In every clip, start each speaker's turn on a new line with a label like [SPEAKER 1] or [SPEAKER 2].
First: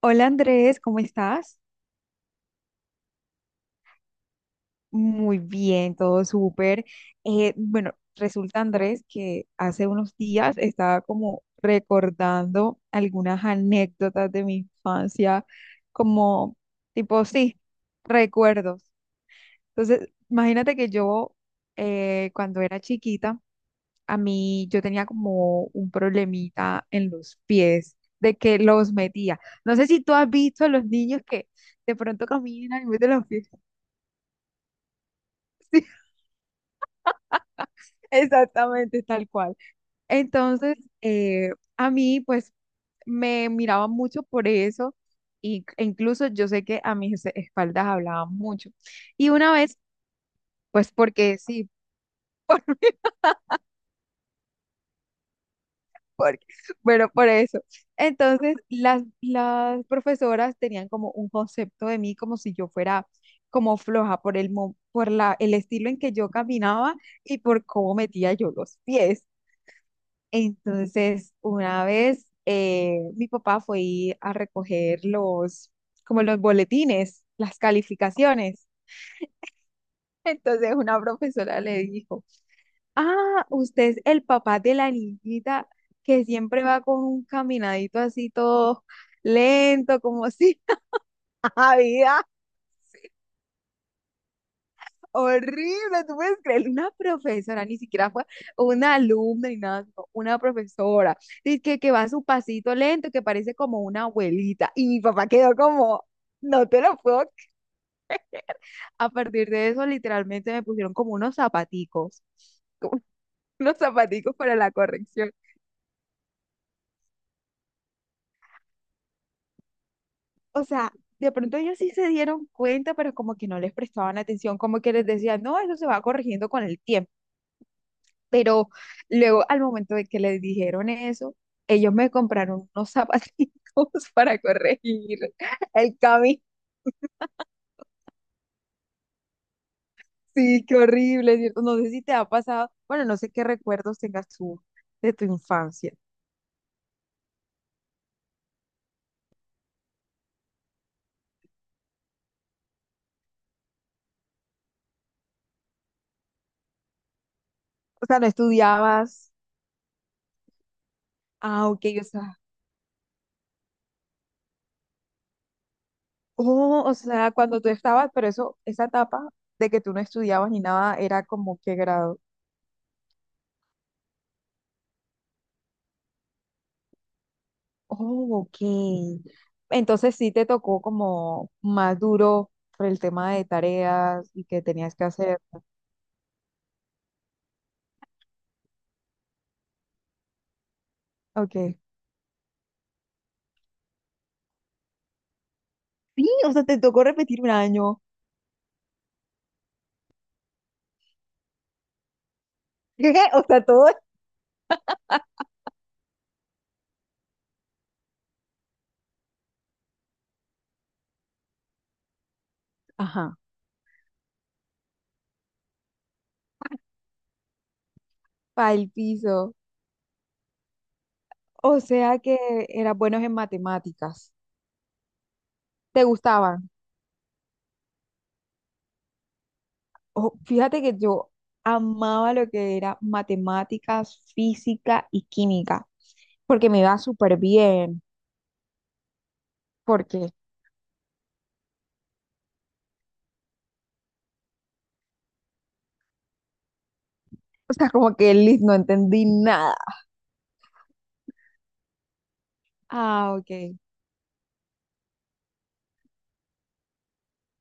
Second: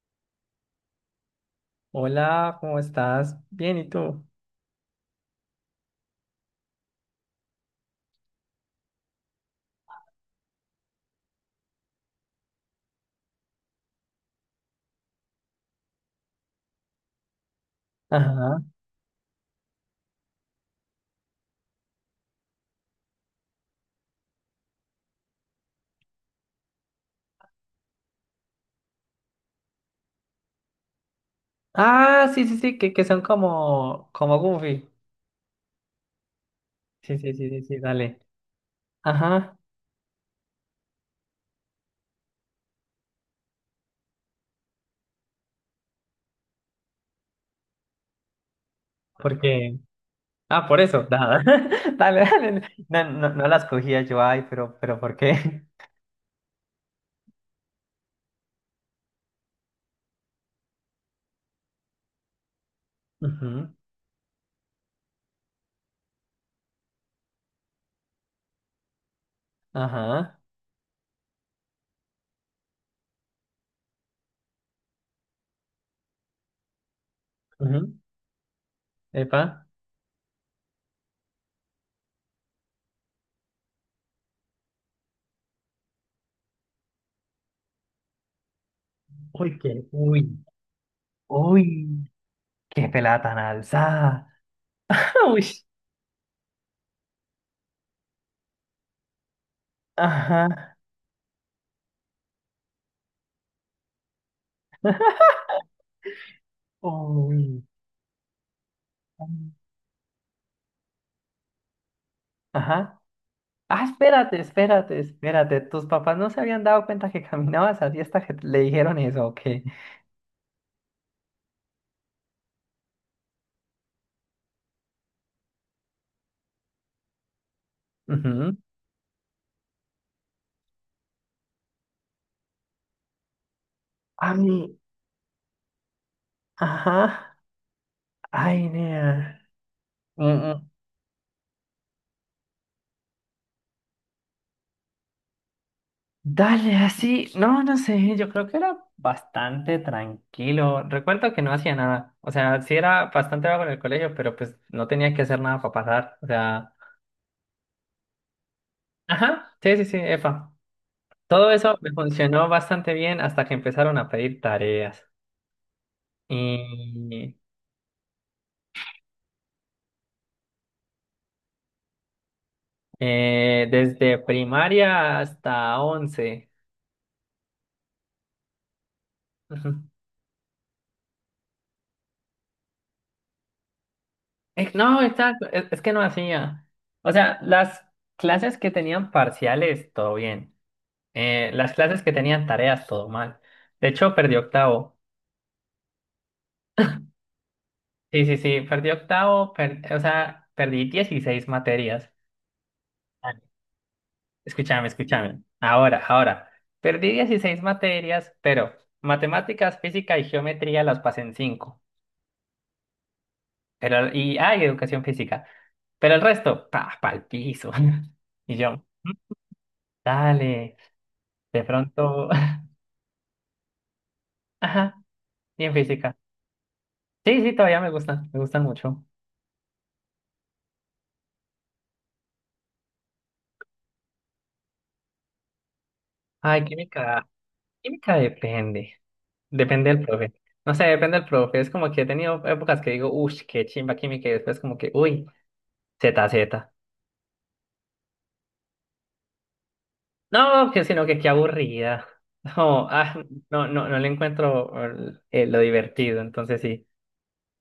[SPEAKER 1] Hola, Andrés, ¿cómo estás?
[SPEAKER 2] Hola, ¿cómo estás? Bien, ¿y tú?
[SPEAKER 1] Muy bien, todo súper. Bueno, resulta, Andrés, que hace unos días estaba como recordando algunas anécdotas de mi infancia, como tipo, sí,
[SPEAKER 2] Ajá.
[SPEAKER 1] recuerdos. Entonces, imagínate que yo, cuando era chiquita, a mí yo tenía como un problemita en los pies, de que los metía. No sé si tú has visto a los niños que de pronto
[SPEAKER 2] Ah, sí, sí, sí,
[SPEAKER 1] caminan y
[SPEAKER 2] que
[SPEAKER 1] meten
[SPEAKER 2] son
[SPEAKER 1] los pies.
[SPEAKER 2] como, como Goofy. Sí, sí, sí, sí, sí, dale.
[SPEAKER 1] Exactamente, tal
[SPEAKER 2] Ajá,
[SPEAKER 1] cual. Entonces, a mí, pues, me miraba mucho por eso, e incluso yo sé que a mis espaldas hablaban mucho. Y una vez,
[SPEAKER 2] porque. Ah, por
[SPEAKER 1] pues,
[SPEAKER 2] eso,
[SPEAKER 1] porque
[SPEAKER 2] nada.
[SPEAKER 1] sí,
[SPEAKER 2] Dale, dale.
[SPEAKER 1] por,
[SPEAKER 2] No, no, no las cogía yo, ay, pero ¿por qué?
[SPEAKER 1] porque, bueno, por eso. Entonces, las profesoras tenían como un concepto de mí como si yo fuera
[SPEAKER 2] Ujú,
[SPEAKER 1] como floja por el estilo en que yo caminaba y por cómo metía yo los pies.
[SPEAKER 2] ajá.
[SPEAKER 1] Entonces, una vez, mi papá fue ir a recoger los, como los boletines, las
[SPEAKER 2] Ujú,
[SPEAKER 1] calificaciones.
[SPEAKER 2] epa.
[SPEAKER 1] Entonces, una profesora le dijo: ah, usted es el papá de la niñita que siempre va con un caminadito así todo
[SPEAKER 2] Uy, qué,
[SPEAKER 1] lento, como
[SPEAKER 2] uy,
[SPEAKER 1] si
[SPEAKER 2] uy,
[SPEAKER 1] nada.
[SPEAKER 2] qué pelada tan alzada. Uy.
[SPEAKER 1] Horrible, tú puedes creer, una profesora, ni siquiera fue una alumna ni nada, sino una
[SPEAKER 2] Ajá.
[SPEAKER 1] profesora, dice que va a su pasito lento, que parece como una abuelita, y mi papá quedó como, no te lo puedo,
[SPEAKER 2] Uy.
[SPEAKER 1] a partir de eso literalmente me pusieron como unos zapaticos,
[SPEAKER 2] Ajá.
[SPEAKER 1] como unos
[SPEAKER 2] Ah,
[SPEAKER 1] zapaticos
[SPEAKER 2] espérate,
[SPEAKER 1] para la
[SPEAKER 2] espérate,
[SPEAKER 1] corrección.
[SPEAKER 2] espérate. ¿Tus papás no se habían dado cuenta que caminabas así hasta que le dijeron eso o qué?
[SPEAKER 1] O sea, de pronto ellos sí se dieron cuenta, pero como que no les prestaban atención, como que les decían, no, eso se va corrigiendo con el tiempo.
[SPEAKER 2] Ujú.
[SPEAKER 1] Pero luego, al momento de que les dijeron eso, ellos me compraron unos zapatitos
[SPEAKER 2] Ay,
[SPEAKER 1] para corregir el camino.
[SPEAKER 2] ajá. Ay, nea. Mm,
[SPEAKER 1] Sí,
[SPEAKER 2] mm.
[SPEAKER 1] qué horrible, ¿cierto? No sé si te ha pasado, bueno, no sé qué recuerdos tengas tú de tu infancia.
[SPEAKER 2] Dale, así. No, no sé. Yo creo que era bastante tranquilo. Recuerdo que no hacía nada. O sea, sí era bastante vago en el colegio, pero pues no tenía que hacer nada para pasar. O sea,
[SPEAKER 1] O sea, no estudiabas,
[SPEAKER 2] ajá. Sí, sí, sí, epa. Todo
[SPEAKER 1] ah,
[SPEAKER 2] eso
[SPEAKER 1] ok,
[SPEAKER 2] me
[SPEAKER 1] o sea,
[SPEAKER 2] funcionó bastante bien hasta que empezaron a pedir tareas.
[SPEAKER 1] oh, o sea,
[SPEAKER 2] Y.
[SPEAKER 1] cuando tú estabas, pero eso, esa etapa de que tú no estudiabas ni nada, era como qué grado.
[SPEAKER 2] Desde primaria hasta once.
[SPEAKER 1] Oh, ok.
[SPEAKER 2] Ujú.
[SPEAKER 1] Entonces sí te tocó como más duro por el tema de tareas y que tenías
[SPEAKER 2] No,
[SPEAKER 1] que hacer.
[SPEAKER 2] exacto, es que no hacía. O sea, las clases que tenían parciales, todo bien. Las
[SPEAKER 1] Ok.
[SPEAKER 2] clases que tenían tareas, todo mal. De hecho, perdí octavo.
[SPEAKER 1] Sí, o sea, te tocó repetir un año.
[SPEAKER 2] Sí, sí, sí, perdí octavo, per- o sea, perdí 16 materias. Ah,
[SPEAKER 1] O sea, todo.
[SPEAKER 2] escúchame, escúchame. Ahora, ahora. Perdí 16 materias, pero matemáticas, física y geometría las pasé en cinco.
[SPEAKER 1] Ajá.
[SPEAKER 2] Pero, y hay educación física. Pero el resto, pa, pa'l piso. Y yo,
[SPEAKER 1] Para el
[SPEAKER 2] "Mm,
[SPEAKER 1] piso.
[SPEAKER 2] dale, de
[SPEAKER 1] O sea
[SPEAKER 2] pronto".
[SPEAKER 1] que eras buenos en matemáticas.
[SPEAKER 2] Ajá, y en
[SPEAKER 1] ¿Te
[SPEAKER 2] física.
[SPEAKER 1] gustaban?
[SPEAKER 2] Sí, sí, todavía me gustan mucho.
[SPEAKER 1] Oh, fíjate que yo amaba lo que era matemáticas, física y química,
[SPEAKER 2] Ay,
[SPEAKER 1] porque me iba
[SPEAKER 2] química,
[SPEAKER 1] súper bien.
[SPEAKER 2] química depende. Depende del
[SPEAKER 1] Porque,
[SPEAKER 2] profe. No sé, depende del profe. Es como que he tenido épocas que digo, uff, qué chimba química, y después como que, uy, ZZ.
[SPEAKER 1] o sea, como que Liz no entendí nada.
[SPEAKER 2] No, que sino que qué aburrida. No, ah,
[SPEAKER 1] Ah, ok.
[SPEAKER 2] no, no, no le encuentro lo divertido, entonces sí.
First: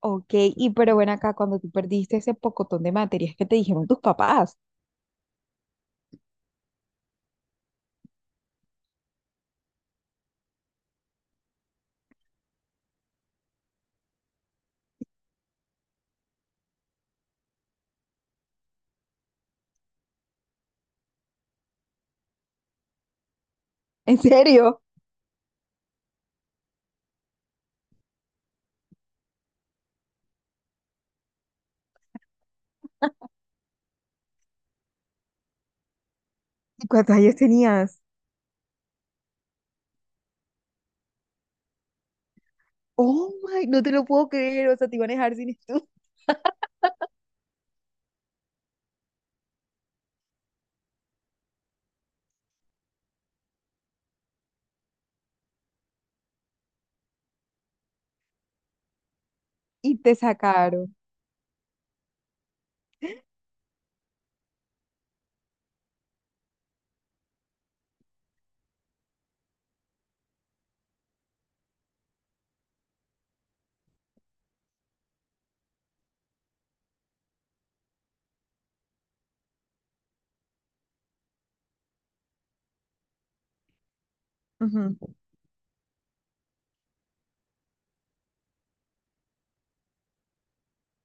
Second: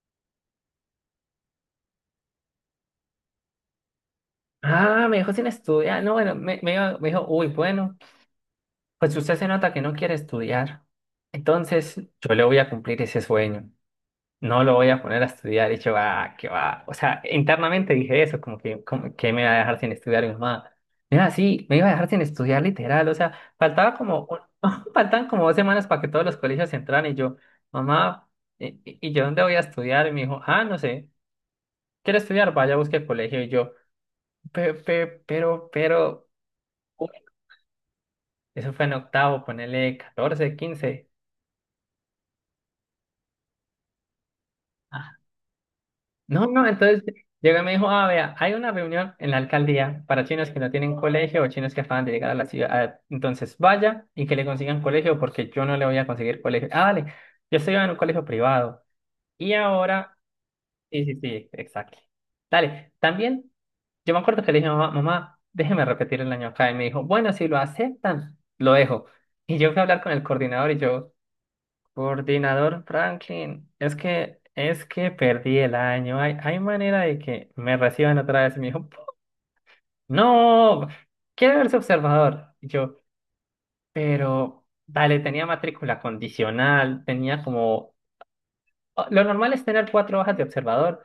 [SPEAKER 1] Ok, y pero ven acá, cuando tú perdiste ese pocotón de materias que te dijeron tus papás,
[SPEAKER 2] Ah, me dijo sin estudiar. No, bueno, me iba- me dijo, uy, bueno, pues usted se nota que no quiere estudiar. Entonces, yo le voy a cumplir ese sueño. No lo voy a poner a estudiar. Y yo, ah, qué va. O sea, internamente dije eso, como que me iba a dejar sin estudiar mi mamá. Mira, sí, me iba a dejar sin estudiar literal. O sea, faltaba
[SPEAKER 1] ¿en
[SPEAKER 2] como, un-
[SPEAKER 1] serio?
[SPEAKER 2] faltaban como dos semanas para que todos los colegios entraran. Y yo, mamá, y yo dónde voy a estudiar? Y me dijo, ah, no sé. ¿Quiere estudiar? Vaya, busque colegio. Y yo, "Pe- pe- pero, pero".
[SPEAKER 1] ¿Y cuántos años tenías?
[SPEAKER 2] Eso fue en octavo, ponele 14 quince.
[SPEAKER 1] Oh my, no te lo puedo creer, o sea, te iban a
[SPEAKER 2] Ah,
[SPEAKER 1] dejar sin estudio.
[SPEAKER 2] no, no, entonces llegó y me dijo, ah, vea, hay una reunión en la alcaldía para chinos que no tienen colegio o chinos que acaban de llegar a la ciudad. Entonces vaya y que le consigan colegio porque yo no le voy a conseguir colegio. Ah, dale, yo estoy en un colegio privado. Y
[SPEAKER 1] Y te
[SPEAKER 2] ahora,
[SPEAKER 1] sacaron.
[SPEAKER 2] sí, sí, sí, exacto. Dale, también yo me acuerdo que le dije, mamá, mamá, déjeme repetir el año acá. Y me dijo, bueno, si lo aceptan, lo dejo. Y yo fui a hablar con el coordinador y yo, coordinador Franklin, es que perdí el año. Hay manera de que me reciban otra vez. Y me dijo, no, quiero verse observador. Y yo, pero
[SPEAKER 1] Ujú,
[SPEAKER 2] dale, tenía matrícula condicional, tenía como. O- lo normal es tener cuatro hojas de observador,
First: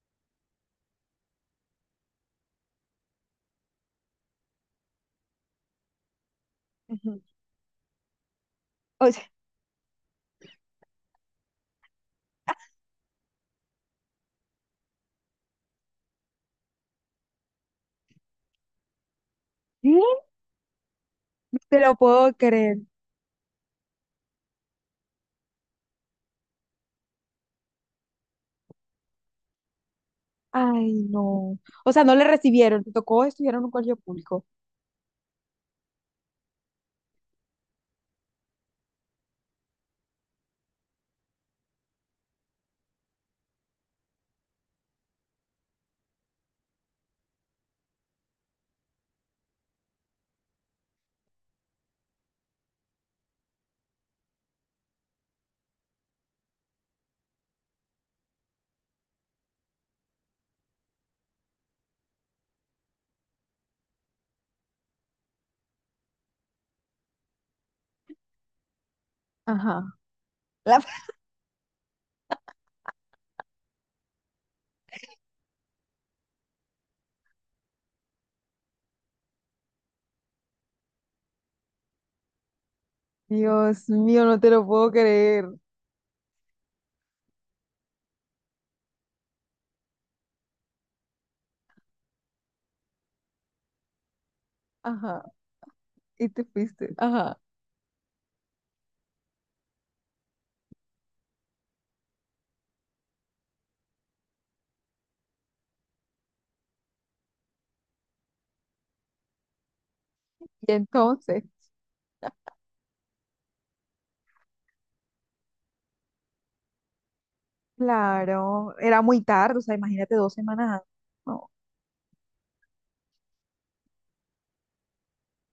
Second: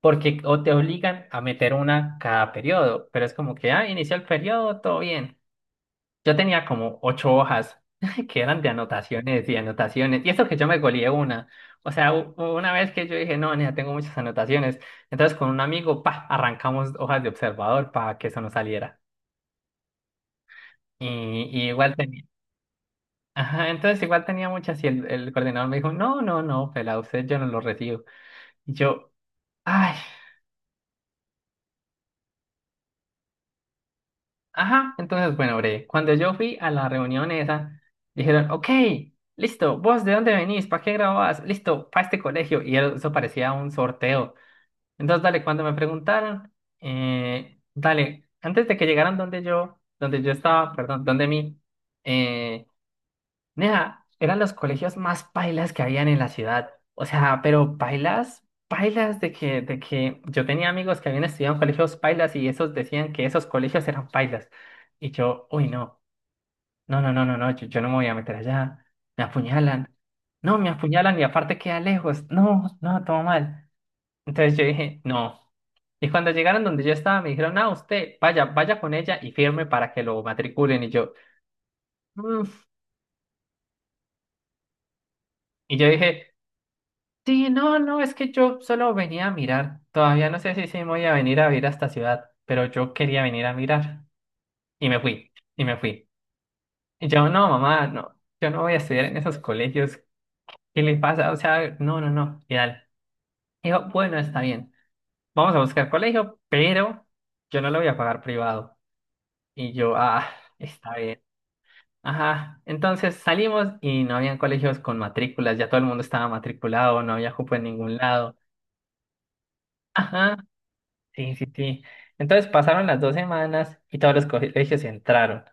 [SPEAKER 2] porque o te obligan a meter una cada periodo, pero es como que, ah, inició el periodo, todo bien. Yo tenía como
[SPEAKER 1] ujú.
[SPEAKER 2] ocho hojas que eran de
[SPEAKER 1] O sea,
[SPEAKER 2] anotaciones y anotaciones. Y eso que yo me goleé una. O sea, u- una vez que yo dije, no, nena, tengo muchas anotaciones. Entonces con un amigo, pa, arrancamos hojas de observador para que eso no saliera.
[SPEAKER 1] ¿qué? No
[SPEAKER 2] Y, y
[SPEAKER 1] te
[SPEAKER 2] igual
[SPEAKER 1] lo
[SPEAKER 2] tenía.
[SPEAKER 1] puedo creer.
[SPEAKER 2] Ajá, entonces igual tenía muchas y el coordinador me dijo, no, no, no, pela, usted yo no lo recibo. Y yo, ay.
[SPEAKER 1] Ay, no. O sea, no le recibieron, te tocó estudiar en un colegio público.
[SPEAKER 2] Ajá, entonces, bueno, bre, cuando yo fui a la reunión esa, dijeron, ok, listo, vos de dónde venís, para qué grabás, listo, para este colegio, y eso parecía un sorteo. Entonces, dale, cuando me preguntaron, dale, antes de que llegaran donde yo estaba, perdón, donde mí, eh, nea, eran los colegios más pailas que habían en la ciudad. O sea, pero pailas, pailas de que yo tenía amigos que habían estudiado en colegios pailas y esos decían que esos colegios eran pailas. Y yo, uy, no, no, no, no, no, no, yo no me voy a meter allá. Me
[SPEAKER 1] Ajá.
[SPEAKER 2] apuñalan. No, me
[SPEAKER 1] La-
[SPEAKER 2] apuñalan y aparte queda lejos. No, no, todo mal. Entonces yo dije, no. Y cuando llegaron donde yo estaba, me dijeron, ah, usted, vaya, vaya con ella y firme para que lo matriculen. Y yo, "Mm".
[SPEAKER 1] Dios mío, no te lo puedo creer.
[SPEAKER 2] Y yo dije, sí, no, no, es que yo solo venía a mirar. Todavía no sé si sí me voy a venir a vivir a esta ciudad, pero yo quería venir a mirar. Y me
[SPEAKER 1] Ajá.
[SPEAKER 2] fui, y me fui.
[SPEAKER 1] Y te fuiste.
[SPEAKER 2] Y yo,
[SPEAKER 1] Ajá.
[SPEAKER 2] no, mamá, no, yo no voy a estudiar en esos colegios. ¿Qué le pasa? O sea, no, no, no, y tal. Dijo, bueno, está bien, vamos a buscar colegio, pero yo no lo voy a pagar privado. Y yo, ah,
[SPEAKER 1] Y
[SPEAKER 2] está bien.
[SPEAKER 1] entonces.
[SPEAKER 2] Ajá, entonces salimos y no habían colegios con matrículas, ya todo el mundo estaba matriculado, no había cupo en ningún lado.
[SPEAKER 1] Claro, era muy tarde, o sea, imagínate, dos
[SPEAKER 2] Ajá.
[SPEAKER 1] semanas. antes.
[SPEAKER 2] Sí, sí,
[SPEAKER 1] No.
[SPEAKER 2] sí. Entonces pasaron las dos semanas y todos los colegios entraron.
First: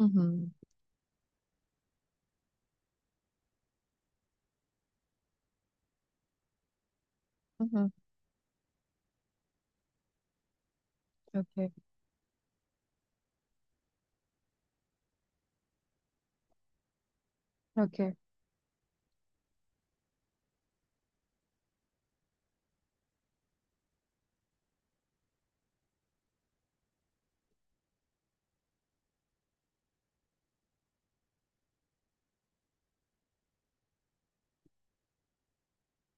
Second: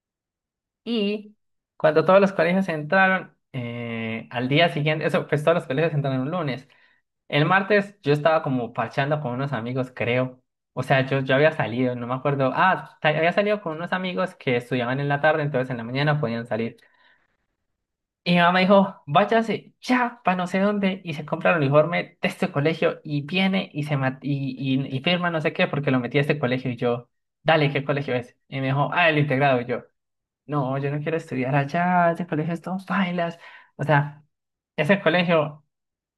[SPEAKER 1] Ujú,
[SPEAKER 2] Y cuando todos los colegios entraron, al día siguiente, eso, pues todos los colegios entraron un lunes. El
[SPEAKER 1] ujú,
[SPEAKER 2] martes yo estaba como parchando con unos amigos, creo. O sea, yo había
[SPEAKER 1] ok,
[SPEAKER 2] salido, no me acuerdo. Ah, ta- había salido con unos amigos que estudiaban en la tarde, entonces en la mañana podían salir.
[SPEAKER 1] ok.
[SPEAKER 2] Y mi mamá dijo, váyase ya para no sé dónde y se compra el uniforme de este colegio y viene y se ma- y firma no sé qué porque lo metí a este colegio y yo, dale, ¿qué colegio es? Y me dijo, ah, el integrado. Y yo, no, yo no quiero estudiar allá, ese colegio es todo bailas. O sea, ese colegio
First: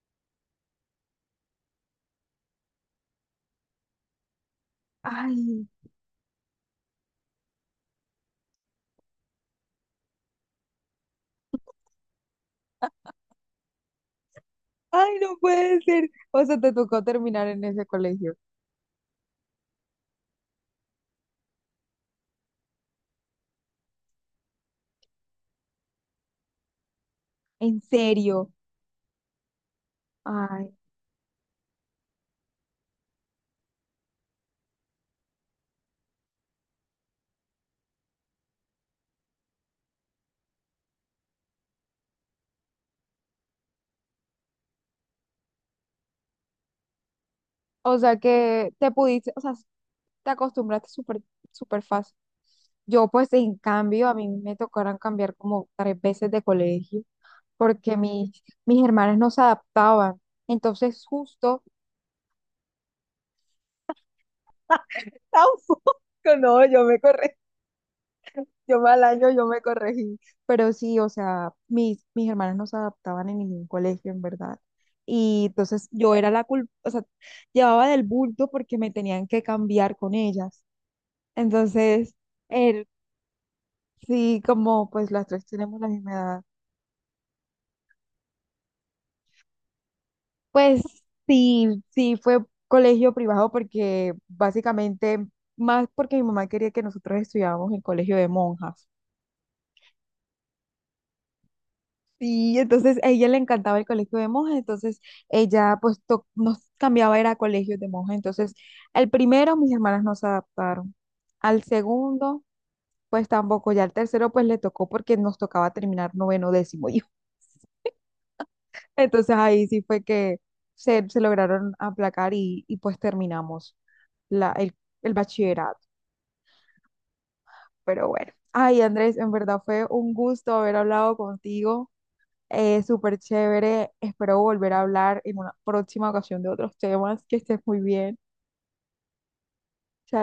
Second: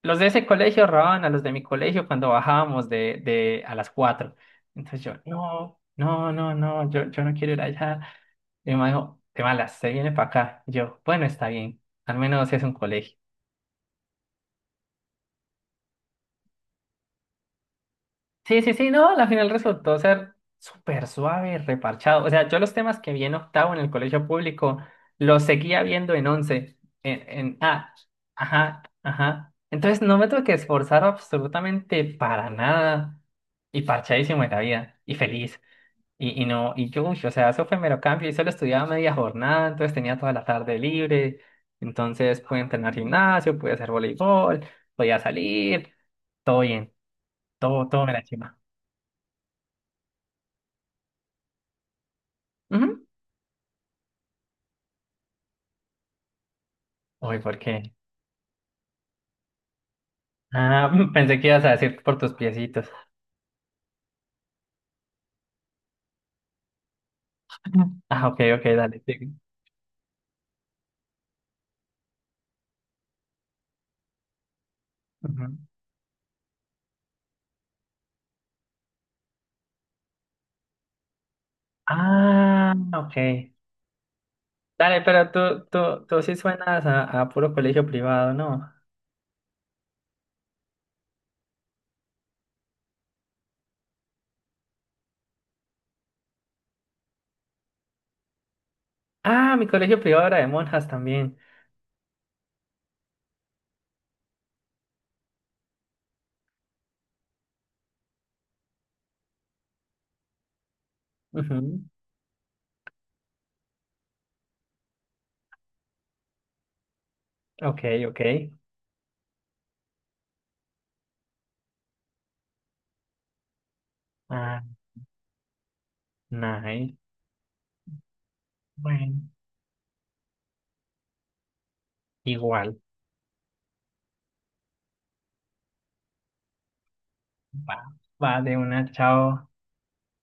[SPEAKER 2] los de ese colegio robaban a los de mi colegio cuando bajábamos de a las 4. Entonces yo,
[SPEAKER 1] Ay,
[SPEAKER 2] no, no, no, no, yo no quiero ir allá. Y mi mamá dijo, te malas, se viene para acá. Y yo, bueno, está bien, al menos es un colegio.
[SPEAKER 1] ay, no puede ser. O sea, te tocó terminar en ese colegio.
[SPEAKER 2] Sí, sí, sí, no, la final resultó ser súper suave, reparchado. O sea, yo los temas que vi en octavo en el colegio público los seguía viendo en once, en
[SPEAKER 1] ¿En
[SPEAKER 2] ah,
[SPEAKER 1] serio?
[SPEAKER 2] ajá, ajá. Entonces no me tuve que
[SPEAKER 1] Ay,
[SPEAKER 2] esforzar absolutamente para nada y parchadísimo en la vida y feliz. Y no, y yo, uy, o sea, eso fue mero cambio y solo estudiaba media jornada, entonces tenía toda la tarde libre. Entonces pude entrenar gimnasio, pude hacer voleibol, podía salir, todo bien, todo,
[SPEAKER 1] o
[SPEAKER 2] todo me
[SPEAKER 1] sea,
[SPEAKER 2] la.
[SPEAKER 1] que te pudiste, o sea, te acostumbraste súper, súper fácil.
[SPEAKER 2] Ujú.
[SPEAKER 1] Yo, pues, en cambio, a mí me tocaron cambiar como tres veces de colegio
[SPEAKER 2] Uy, ¿por qué?
[SPEAKER 1] porque mis hermanas no se adaptaban.
[SPEAKER 2] Ah,
[SPEAKER 1] Entonces,
[SPEAKER 2] pensé que
[SPEAKER 1] justo,
[SPEAKER 2] ibas a decir por tus piecitos.
[SPEAKER 1] tampoco, no, yo me corrí.
[SPEAKER 2] Ah, ok, ok,
[SPEAKER 1] Yo
[SPEAKER 2] dale.
[SPEAKER 1] mal año,
[SPEAKER 2] Sí.
[SPEAKER 1] yo me corregí, pero sí, o sea, mis hermanas no se adaptaban en ningún colegio, en verdad.
[SPEAKER 2] Ujú.
[SPEAKER 1] Y entonces yo era la culpa, o sea, llevaba del bulto porque me tenían que cambiar con ellas. Entonces,
[SPEAKER 2] Ah,
[SPEAKER 1] él,
[SPEAKER 2] ok.
[SPEAKER 1] sí, como
[SPEAKER 2] Dale,
[SPEAKER 1] pues las
[SPEAKER 2] pero
[SPEAKER 1] tres tenemos la misma
[SPEAKER 2] tú sí
[SPEAKER 1] edad,
[SPEAKER 2] suenas a puro colegio privado, ¿no?
[SPEAKER 1] pues sí, sí fue colegio privado porque básicamente, más porque mi mamá quería que nosotros estudiáramos en colegio de monjas.
[SPEAKER 2] Ah, mi colegio privado era de monjas también.
[SPEAKER 1] Sí, entonces a ella le encantaba el colegio de monjas, entonces ella pues to- nos cambiaba era a colegios de monjas. Entonces, al primero mis hermanas no se adaptaron, al
[SPEAKER 2] Ujú.
[SPEAKER 1] segundo pues tampoco, ya al tercero pues le tocó porque nos tocaba terminar noveno, décimo y
[SPEAKER 2] Ok, ok.
[SPEAKER 1] entonces ahí sí fue que se lograron aplacar y pues terminamos la,
[SPEAKER 2] Ah,
[SPEAKER 1] el bachillerato.
[SPEAKER 2] nice.
[SPEAKER 1] Pero bueno, ay, Andrés,
[SPEAKER 2] Bueno,
[SPEAKER 1] en verdad fue un gusto haber hablado contigo.
[SPEAKER 2] igual.
[SPEAKER 1] Súper chévere. Espero volver a hablar en una próxima ocasión de otros temas. Que estés
[SPEAKER 2] Va,
[SPEAKER 1] muy bien.
[SPEAKER 2] va de una, chao.
[SPEAKER 1] Chao.